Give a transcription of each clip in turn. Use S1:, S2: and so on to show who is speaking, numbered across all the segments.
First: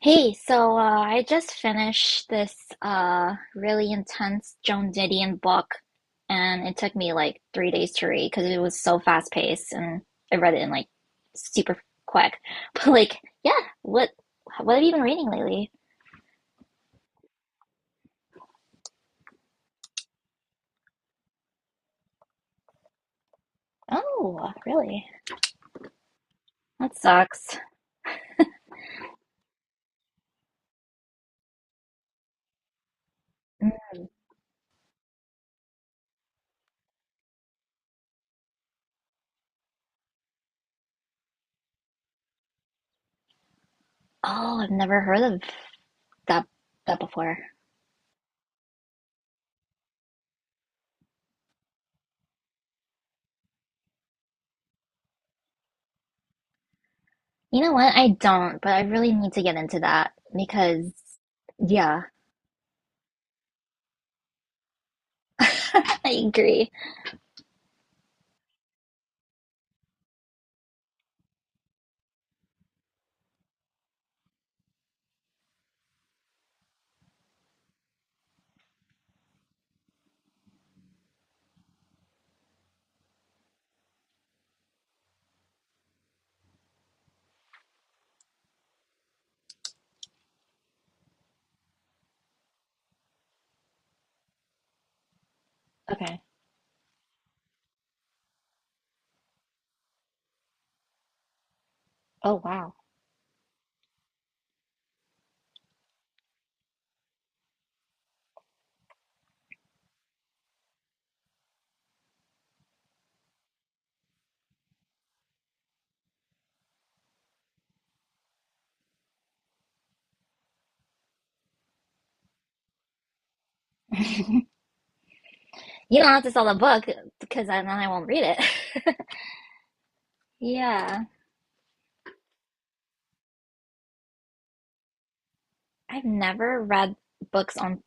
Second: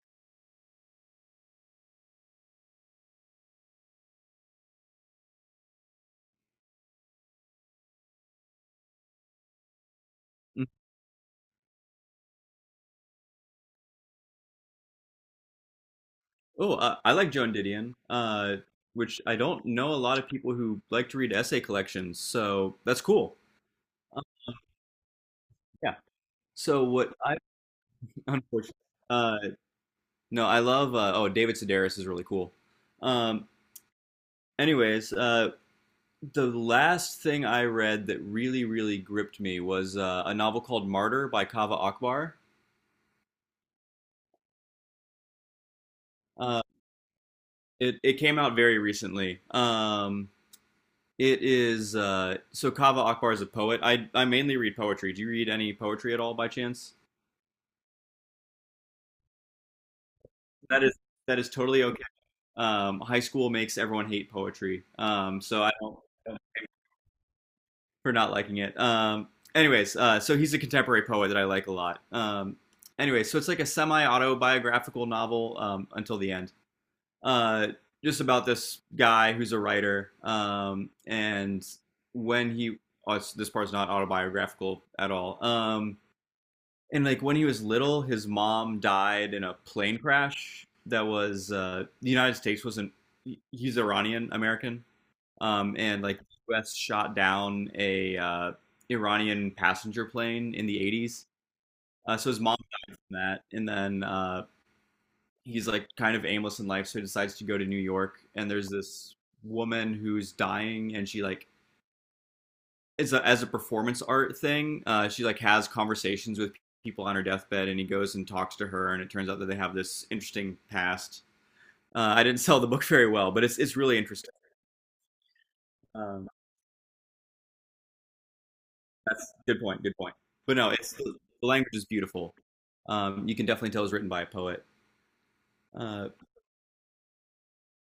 S1: Hey, I just finished this really intense Joan Didion book, and it took me like 3 days to read because it was so fast paced, and I read it
S2: Mm.
S1: in like super quick. But like, yeah, what have you been reading lately?
S2: Oh, I like Joan Didion, which I don't know a lot of people who like to read essay collections, so that's cool. Um,
S1: Oh, really?
S2: yeah. So
S1: That
S2: what I
S1: sucks.
S2: unfortunately uh, no, I love oh, David Sedaris is really cool. Um,
S1: Mm.
S2: anyways, uh, the last thing I read that really really gripped me was a novel called Martyr by Kaveh Akbar.
S1: Oh, I've never heard of that
S2: Uh,
S1: that before.
S2: it came out very recently. It is so Kava Akbar is a poet. I mainly read poetry. Do you read any poetry at all by chance?
S1: You know what? I don't, but I really need to get into that
S2: That
S1: because,
S2: is that is totally
S1: yeah,
S2: okay. High school makes everyone hate poetry. So I don't
S1: I agree.
S2: for not liking it. So he's a contemporary poet that I like a lot. So it's like a semi-autobiographical novel until the end. Uh, just about this guy who's a writer, and when he oh, this part's not autobiographical at all. And like when he was little, his mom died in a plane crash that was the United States wasn't. He's Iranian American, and like
S1: Okay.
S2: the U.S. shot down a Iranian passenger plane in the 80s. So
S1: Oh,
S2: his mom
S1: wow.
S2: died from that, and then he's like kind of aimless in life, so he decides to go to New York. And there's this woman who's dying, and she like as a performance art thing. She like has conversations with people on her deathbed, and he goes and talks to her, and it turns out that they have this interesting past. I didn't sell the book very well, but it's really interesting.
S1: You don't have
S2: Um,
S1: to sell the book because then I won't read it.
S2: that's good point. Good point. But no, it's
S1: Yeah,
S2: the language is beautiful. You can definitely tell it's written by a poet.
S1: I've
S2: Uh,
S1: never read books on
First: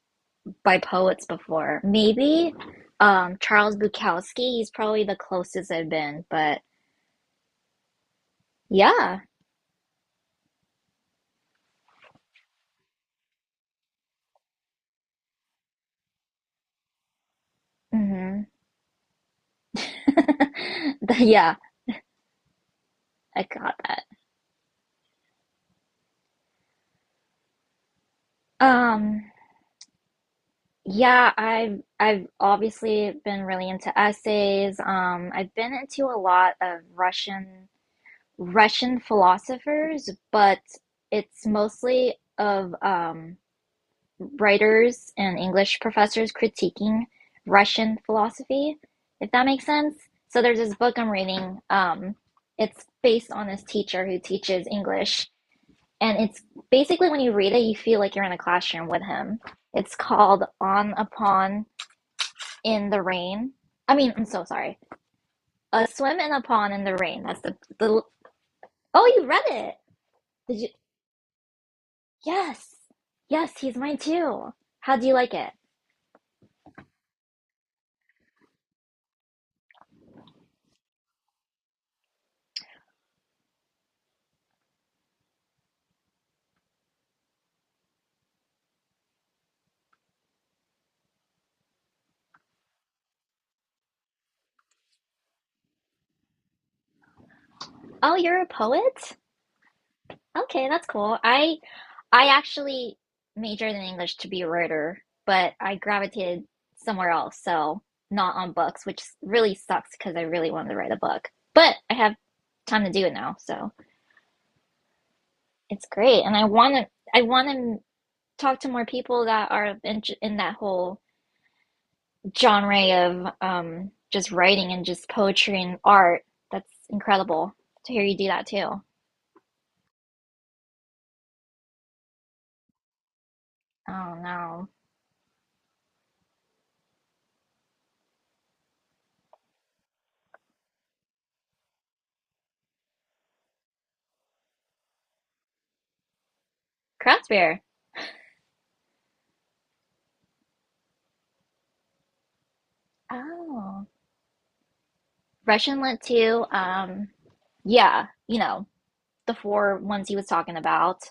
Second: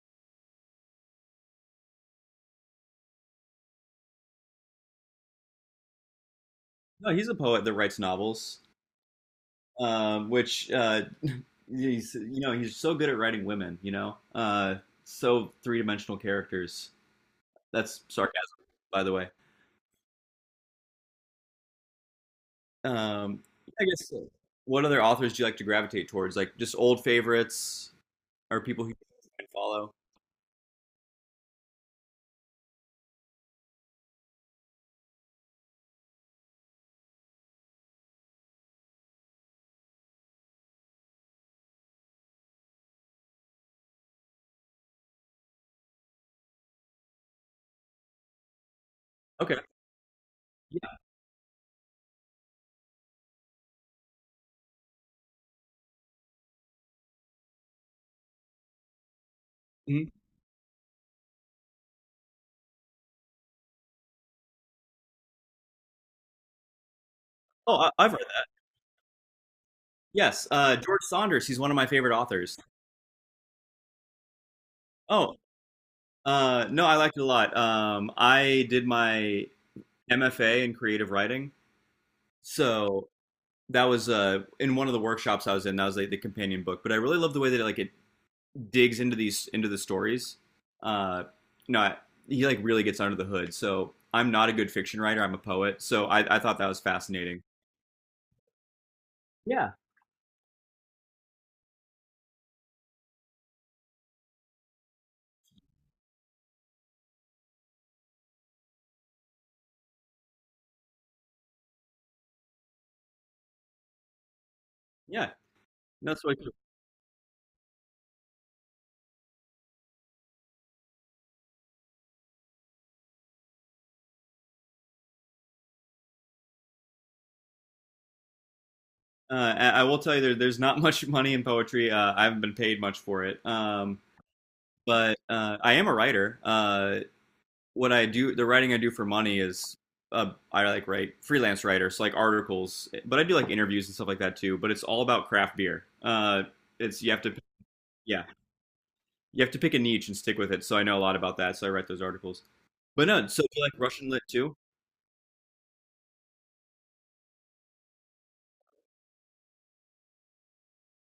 S1: by poets before. Maybe Charles Bukowski, he's probably the closest I've been, but
S2: no, he's a poet that writes novels,
S1: yeah.
S2: which he's you know he's so good at writing women. You know, so three dimensional characters. That's
S1: Hmm.
S2: sarcasm, by the way.
S1: Yeah,
S2: Um,
S1: I got
S2: I
S1: that.
S2: guess what other authors do you like to gravitate towards? Like just old favorites or people who
S1: Um
S2: you follow?
S1: yeah, I've obviously been really into essays. I've been into a lot of Russian philosophers, but it's mostly of writers and English professors critiquing Russian philosophy, if that
S2: Okay.
S1: makes sense. So there's this
S2: Yeah.
S1: book I'm reading. It's based on this teacher who teaches English, and it's basically when you read it, you feel like you're in a classroom with him. It's
S2: Mhm.
S1: called On a Pond in the Rain. I mean, I'm so sorry. A swim in a pond in the rain. That's the
S2: Oh,
S1: the.
S2: I've read that.
S1: Oh, you read it?
S2: Yes.
S1: Did you?
S2: George Saunders. He's one of my favorite authors.
S1: Yes, yes. He's mine too. How do you like
S2: Oh,
S1: it?
S2: no, I liked it a lot. I did my MFA in creative writing. So that was in one of the workshops I was in. That was like the companion book. But I really love the way that it digs into these into the stories, uh, you know, he like really gets under the hood. So I'm not a good fiction writer. I'm a poet. So I thought that was fascinating.
S1: Oh, you're a poet?
S2: Yeah,
S1: Okay, that's cool. I actually majored in English to be a writer, but I gravitated somewhere else, so not on books, which really sucks because I really wanted to write a book. But I have time to do it now, so
S2: yeah,
S1: it's great.
S2: that's
S1: And
S2: what.
S1: I want to I want to talk to more people that are in that whole genre of just writing and just poetry and art. That's incredible to hear you do that too.
S2: I will tell you, there's not much money in poetry. I haven't been paid much for it.
S1: Oh no,
S2: But I am a writer. What I do, the writing I do for money is I like write freelance writers so like articles, but I do like interviews and stuff like that too. But it's all about craft beer. It's You have
S1: craft
S2: to,
S1: beer.
S2: yeah. You have to pick a niche and stick with it. So I know a lot about that. So I write those articles. But no, so you like
S1: Oh.
S2: Russian lit too?
S1: Russian Lit too. Yeah, you know, the four ones he was talking about.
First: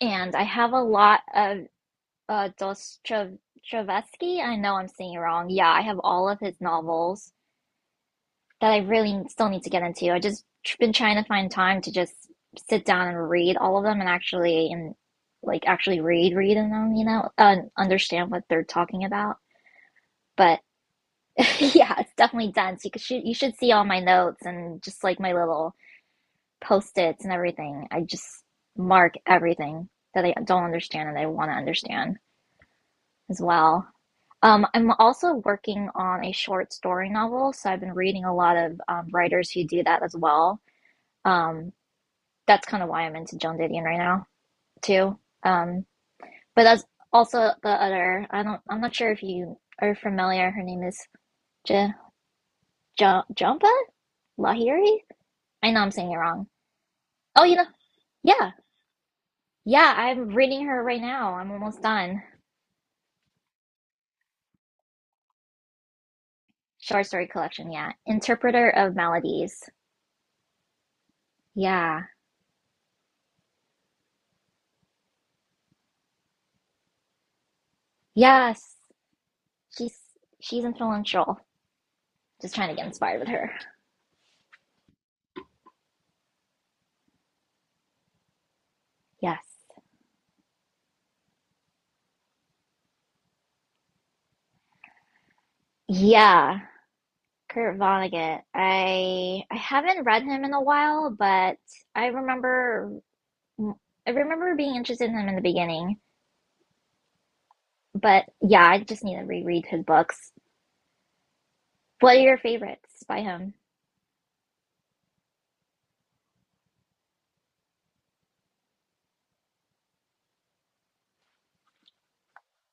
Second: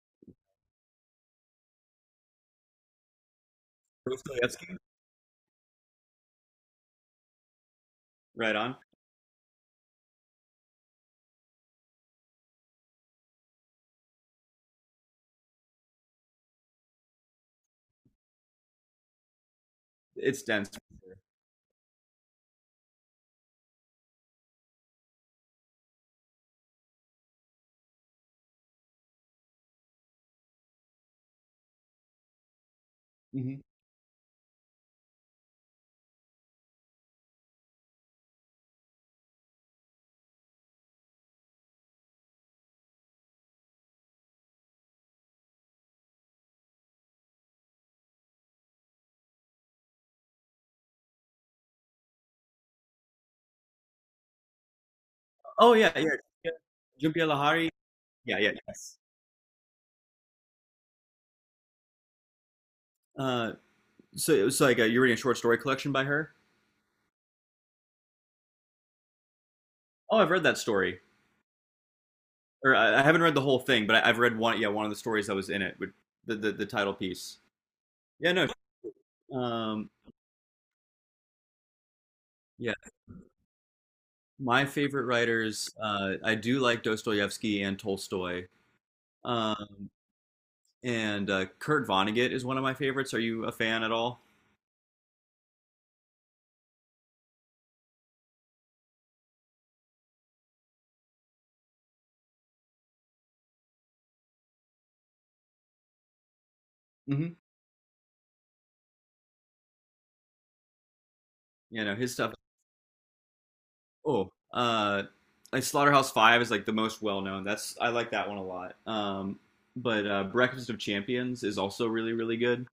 S1: And I have a lot of Dostoevsky. I know
S2: Dostoevsky?
S1: I'm saying it wrong. Yeah, I have all of his novels
S2: Right
S1: that
S2: on.
S1: I really still need to get into. I just been trying to find time to just sit down and read all of them and actually and like actually read in them, you know, and understand what they're talking about.
S2: It's
S1: But
S2: dense.
S1: yeah, it's definitely dense. You should see all my notes and just like my little post-its and everything. I just mark everything that I don't understand and I want to understand as
S2: Mhm.
S1: well. I'm also working on a short story novel, so I've been reading a lot of writers who do that as well. Um, that's kind of why I'm into Joan Didion right now too. But that's also the other. I don't. I'm not sure if you are familiar. Her name is J- Jumpa Lahiri. I
S2: Oh
S1: know I'm
S2: yeah,
S1: saying it wrong.
S2: yeah. Jhumpa
S1: Oh, you know,
S2: Lahiri, yeah,
S1: yeah,
S2: yeah. Yes.
S1: yeah. I'm reading her right now. I'm almost done.
S2: Uh, so it was like you're reading a short story collection by her.
S1: Short story collection, yeah. Interpreter of Maladies.
S2: Oh, I've read that story,
S1: Yeah.
S2: or I haven't read the whole thing, but I've read one. Yeah, one of the stories that was in it with the title piece. Yeah, no.
S1: Yes.
S2: Um,
S1: She's she's influential. Just trying to
S2: yeah,
S1: get inspired with her.
S2: my favorite writers. I do like Dostoevsky and Tolstoy.
S1: Yes.
S2: Um, and Kurt Vonnegut is one of my favorites. Are you a fan at all?
S1: Yeah. Kurt Vonnegut. I haven't read him in a while, but I remember I remember being interested in him in the beginning.
S2: Mhm.
S1: But yeah, I just need to reread his books.
S2: You know his
S1: What are
S2: stuff.
S1: your favorites by him?
S2: Oh, uh, like Slaughterhouse Five is like the most well known. That's I like that one a lot. But Breakfast of Champions is also really really good.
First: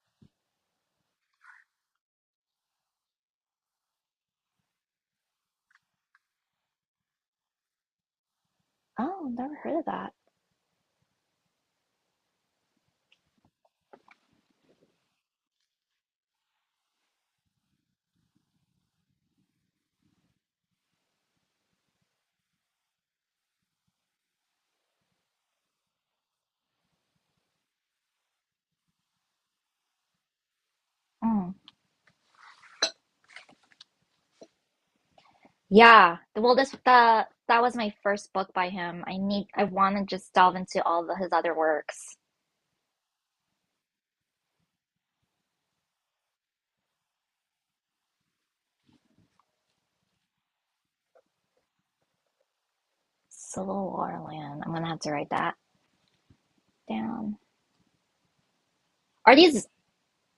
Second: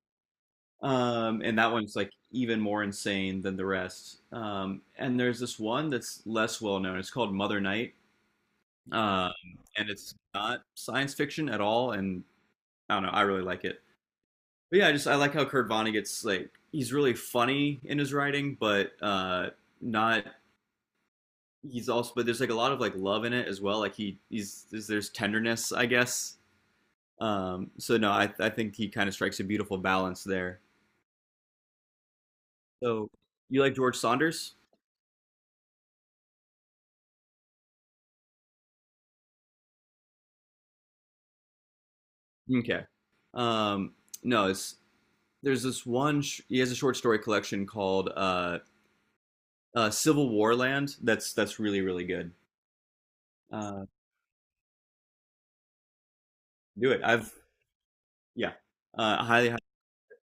S2: And that one's like even more insane than the rest. And there's this one that's less well known. It's called Mother Night,
S1: Oh,
S2: um,
S1: never heard of
S2: and
S1: that.
S2: it's not science fiction at all. And I don't know. I really like it. But yeah, I just I like how Kurt Vonnegut's like he's really funny in his writing, but not he's also but there's like a lot of like love in it as well. Like he he's there's tenderness, I guess. So no, I think he kind of strikes a beautiful balance there.
S1: Oh.
S2: So you like George Saunders?
S1: Yeah, well, this the that was my first book by him. I want to just delve into all his other works.
S2: Okay. Um no, it's there's this one he has a short story collection called Civil War Land that's really really good. Uh
S1: Civil War Land. I'm gonna have to write that
S2: do it. I've
S1: down.
S2: yeah.
S1: Are
S2: Highly highly
S1: these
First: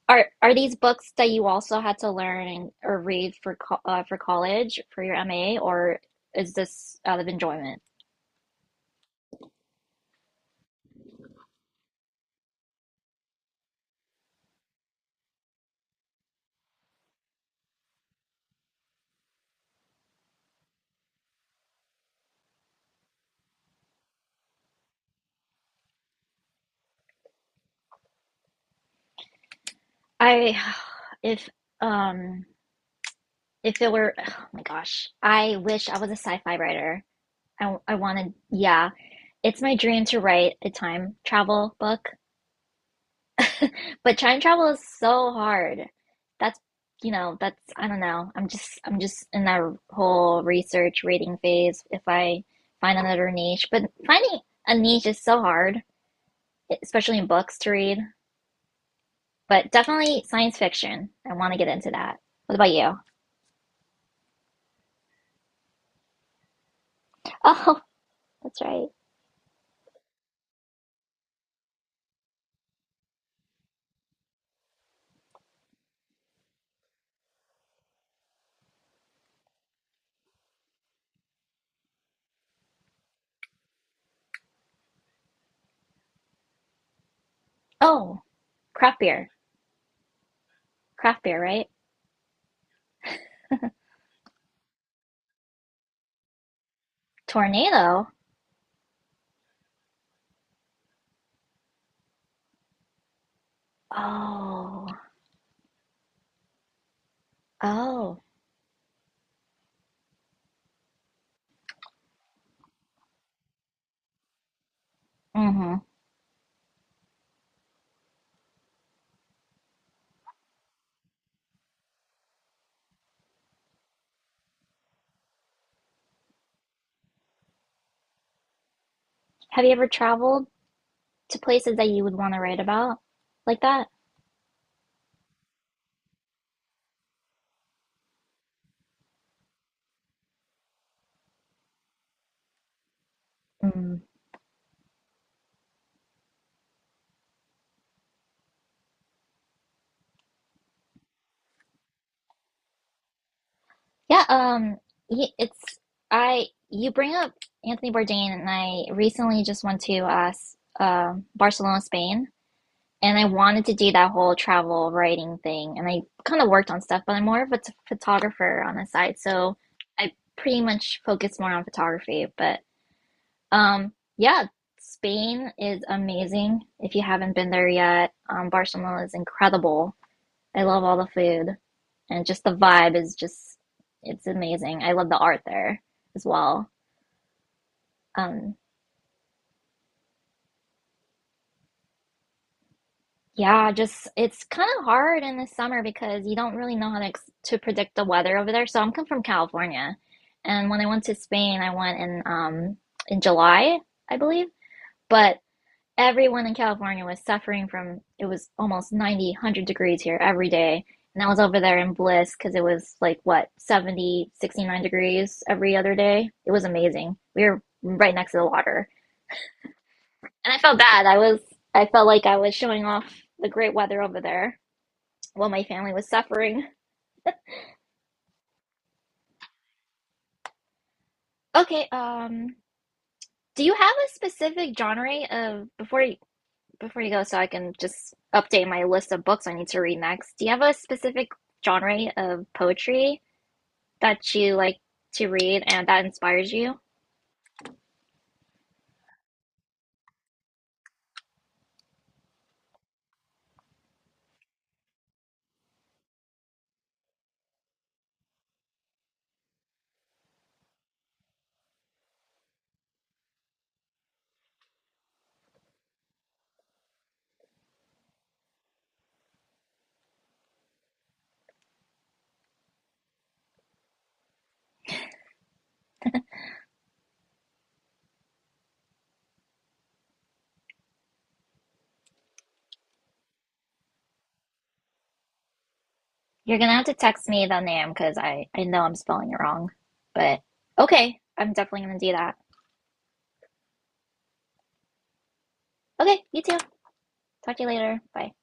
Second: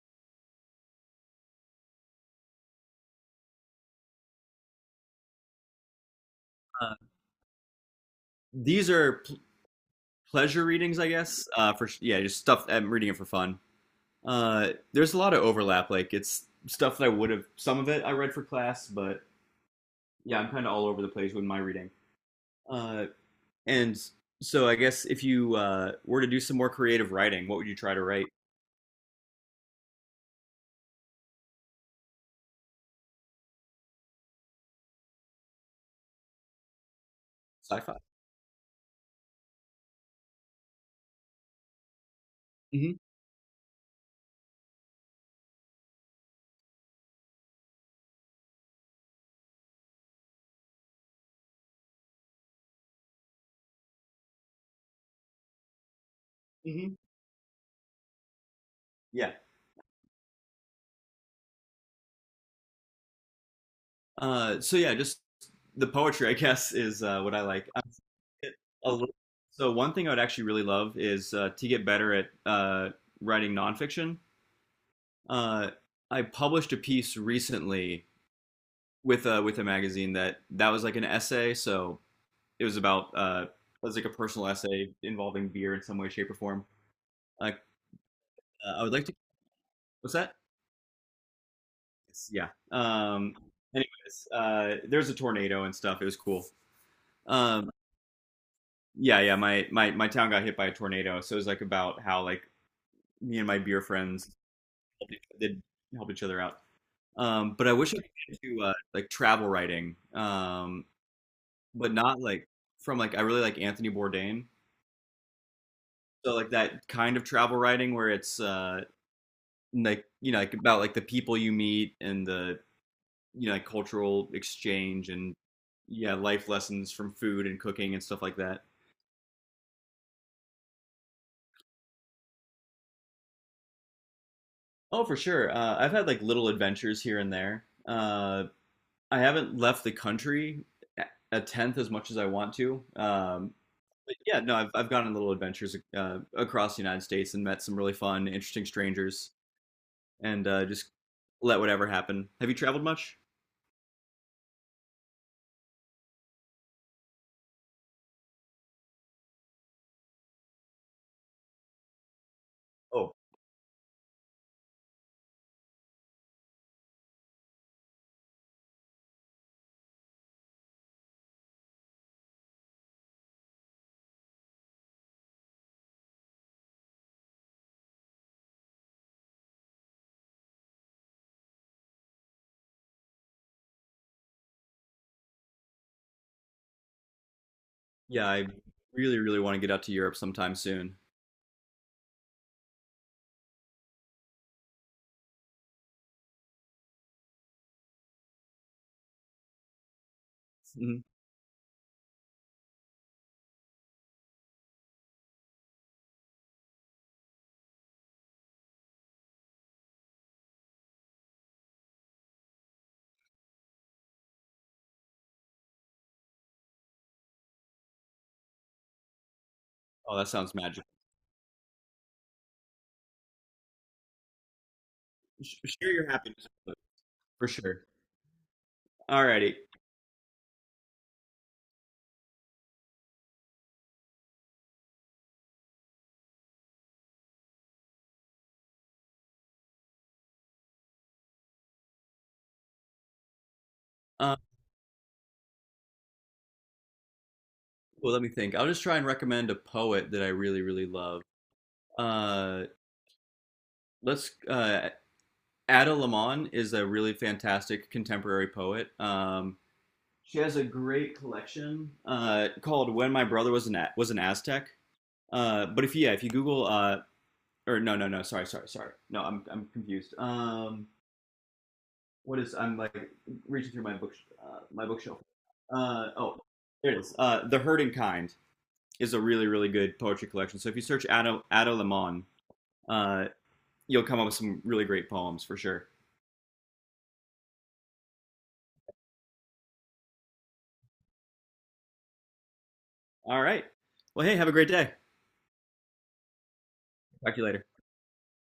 S1: are these books that you also had to learn or read for co for college for your MA, or is
S2: uh,
S1: this out of enjoyment?
S2: these are pleasure readings, I guess. For Yeah, just stuff. I'm reading it for fun. There's a lot of overlap. Like it's stuff that I would have. Some of it I read for class, but yeah, I'm kind of all over the place with my reading. Uh, and So I guess if you were to do some more creative writing, what would you try to write?
S1: I if um if it were oh my gosh, I wish I was a sci-fi writer. I
S2: Sci-fi.
S1: wanted yeah, it's my dream to write a time travel book.
S2: Hmm.
S1: But time travel is so hard. That's, you know, that's, I don't know. I'm just in that whole research reading phase if I find another niche. But finding a niche is so hard,
S2: Hmm.
S1: especially in books to read.
S2: Yeah.
S1: But definitely science fiction. I want to get into that. What about you?
S2: So yeah, just the poetry, I guess, is what I like.
S1: Oh,
S2: I get
S1: that's right.
S2: a little- So one thing I would actually really love is to get better at writing nonfiction. uh, I published a piece recently with a magazine that was like an essay. So it was about it was like a personal essay involving beer in some way, shape, or form. Like
S1: Oh,
S2: I would
S1: craft
S2: like to.
S1: beer.
S2: What's that?
S1: Craft beer, right?
S2: Yeah. There's a tornado and stuff. It was cool. Um.
S1: Tornado?
S2: Yeah, yeah. My town got hit by a tornado, so it was like about how like me and my beer friends
S1: Oh,
S2: did help each other out. But I wish I could
S1: oh.
S2: get to like travel writing. But not like from like I really like Anthony Bourdain.
S1: Mm-hmm.
S2: So like that kind of travel writing where it's like you know like about like the people you meet and the you know, like cultural exchange and yeah, life lessons from food and cooking and stuff like that.
S1: Have you ever traveled to places that you would want to write about like that?
S2: Oh, for sure. I've had like little adventures here and there. I haven't left the country a a tenth as much as I want to.
S1: Mm.
S2: But yeah, no, I've gone on little adventures across the United States and met some really fun, interesting strangers. And just let whatever happen. Have you traveled much?
S1: Yeah, y- it's I. You bring up Anthony Bourdain, and I recently just went to Barcelona, Spain,
S2: Oh,
S1: and I wanted to do that whole travel writing thing, and I kind of worked on stuff, but I'm more of a photographer on the side, so I pretty much focus more on photography. But yeah, Spain is amazing. If you haven't been there yet, Barcelona is incredible. I love all the food, and just the vibe is just it's amazing. I love the art there as well.
S2: yeah, I
S1: Um,
S2: really, really want to get out to Europe sometime soon.
S1: yeah, just it's kind of hard in the summer because you don't really know how to ex to predict the weather over there. So I'm come from California, and when I went
S2: Mhm.
S1: to Spain, I went in July, I believe. But everyone in California was suffering from it was almost 90, 100 degrees here every day. And I was over there in bliss because it was like what, 70, 69 degrees every other day. It was amazing. We were right next to the water.
S2: Oh, that
S1: And
S2: sounds
S1: I felt
S2: magical.
S1: bad. I felt like I was showing off the great weather over there while my
S2: Share
S1: family was
S2: your happiness
S1: suffering.
S2: with us, for sure. Alrighty.
S1: Okay, do you have a specific genre of before you go so I can just update my list of books I need to read next? Do you have a specific genre of poetry that
S2: Um,
S1: you like to read and that inspires you?
S2: well, let me think. I'll just try and recommend a poet that I really, really love. Uh, let's. Ada Limon is a really fantastic contemporary poet. She has a great collection called "When My Brother Was Was an Aztec." But if Yeah, if you Google or no, no, no. Sorry, sorry, sorry. No, I'm confused. What is? I'm like reaching through my bookshelf. Oh, there it is. The Herding Kind is a really really good poetry collection. So if you search Ado Lemon, uh, you'll come up with some really great poems for sure.
S1: You're gonna have to text me the name because I know I'm spelling it wrong. But okay, I'm definitely gonna do that.
S2: All right. Well, hey, have a great day.
S1: Okay, you too.
S2: Talk to you
S1: Talk to
S2: later.
S1: you later. Bye.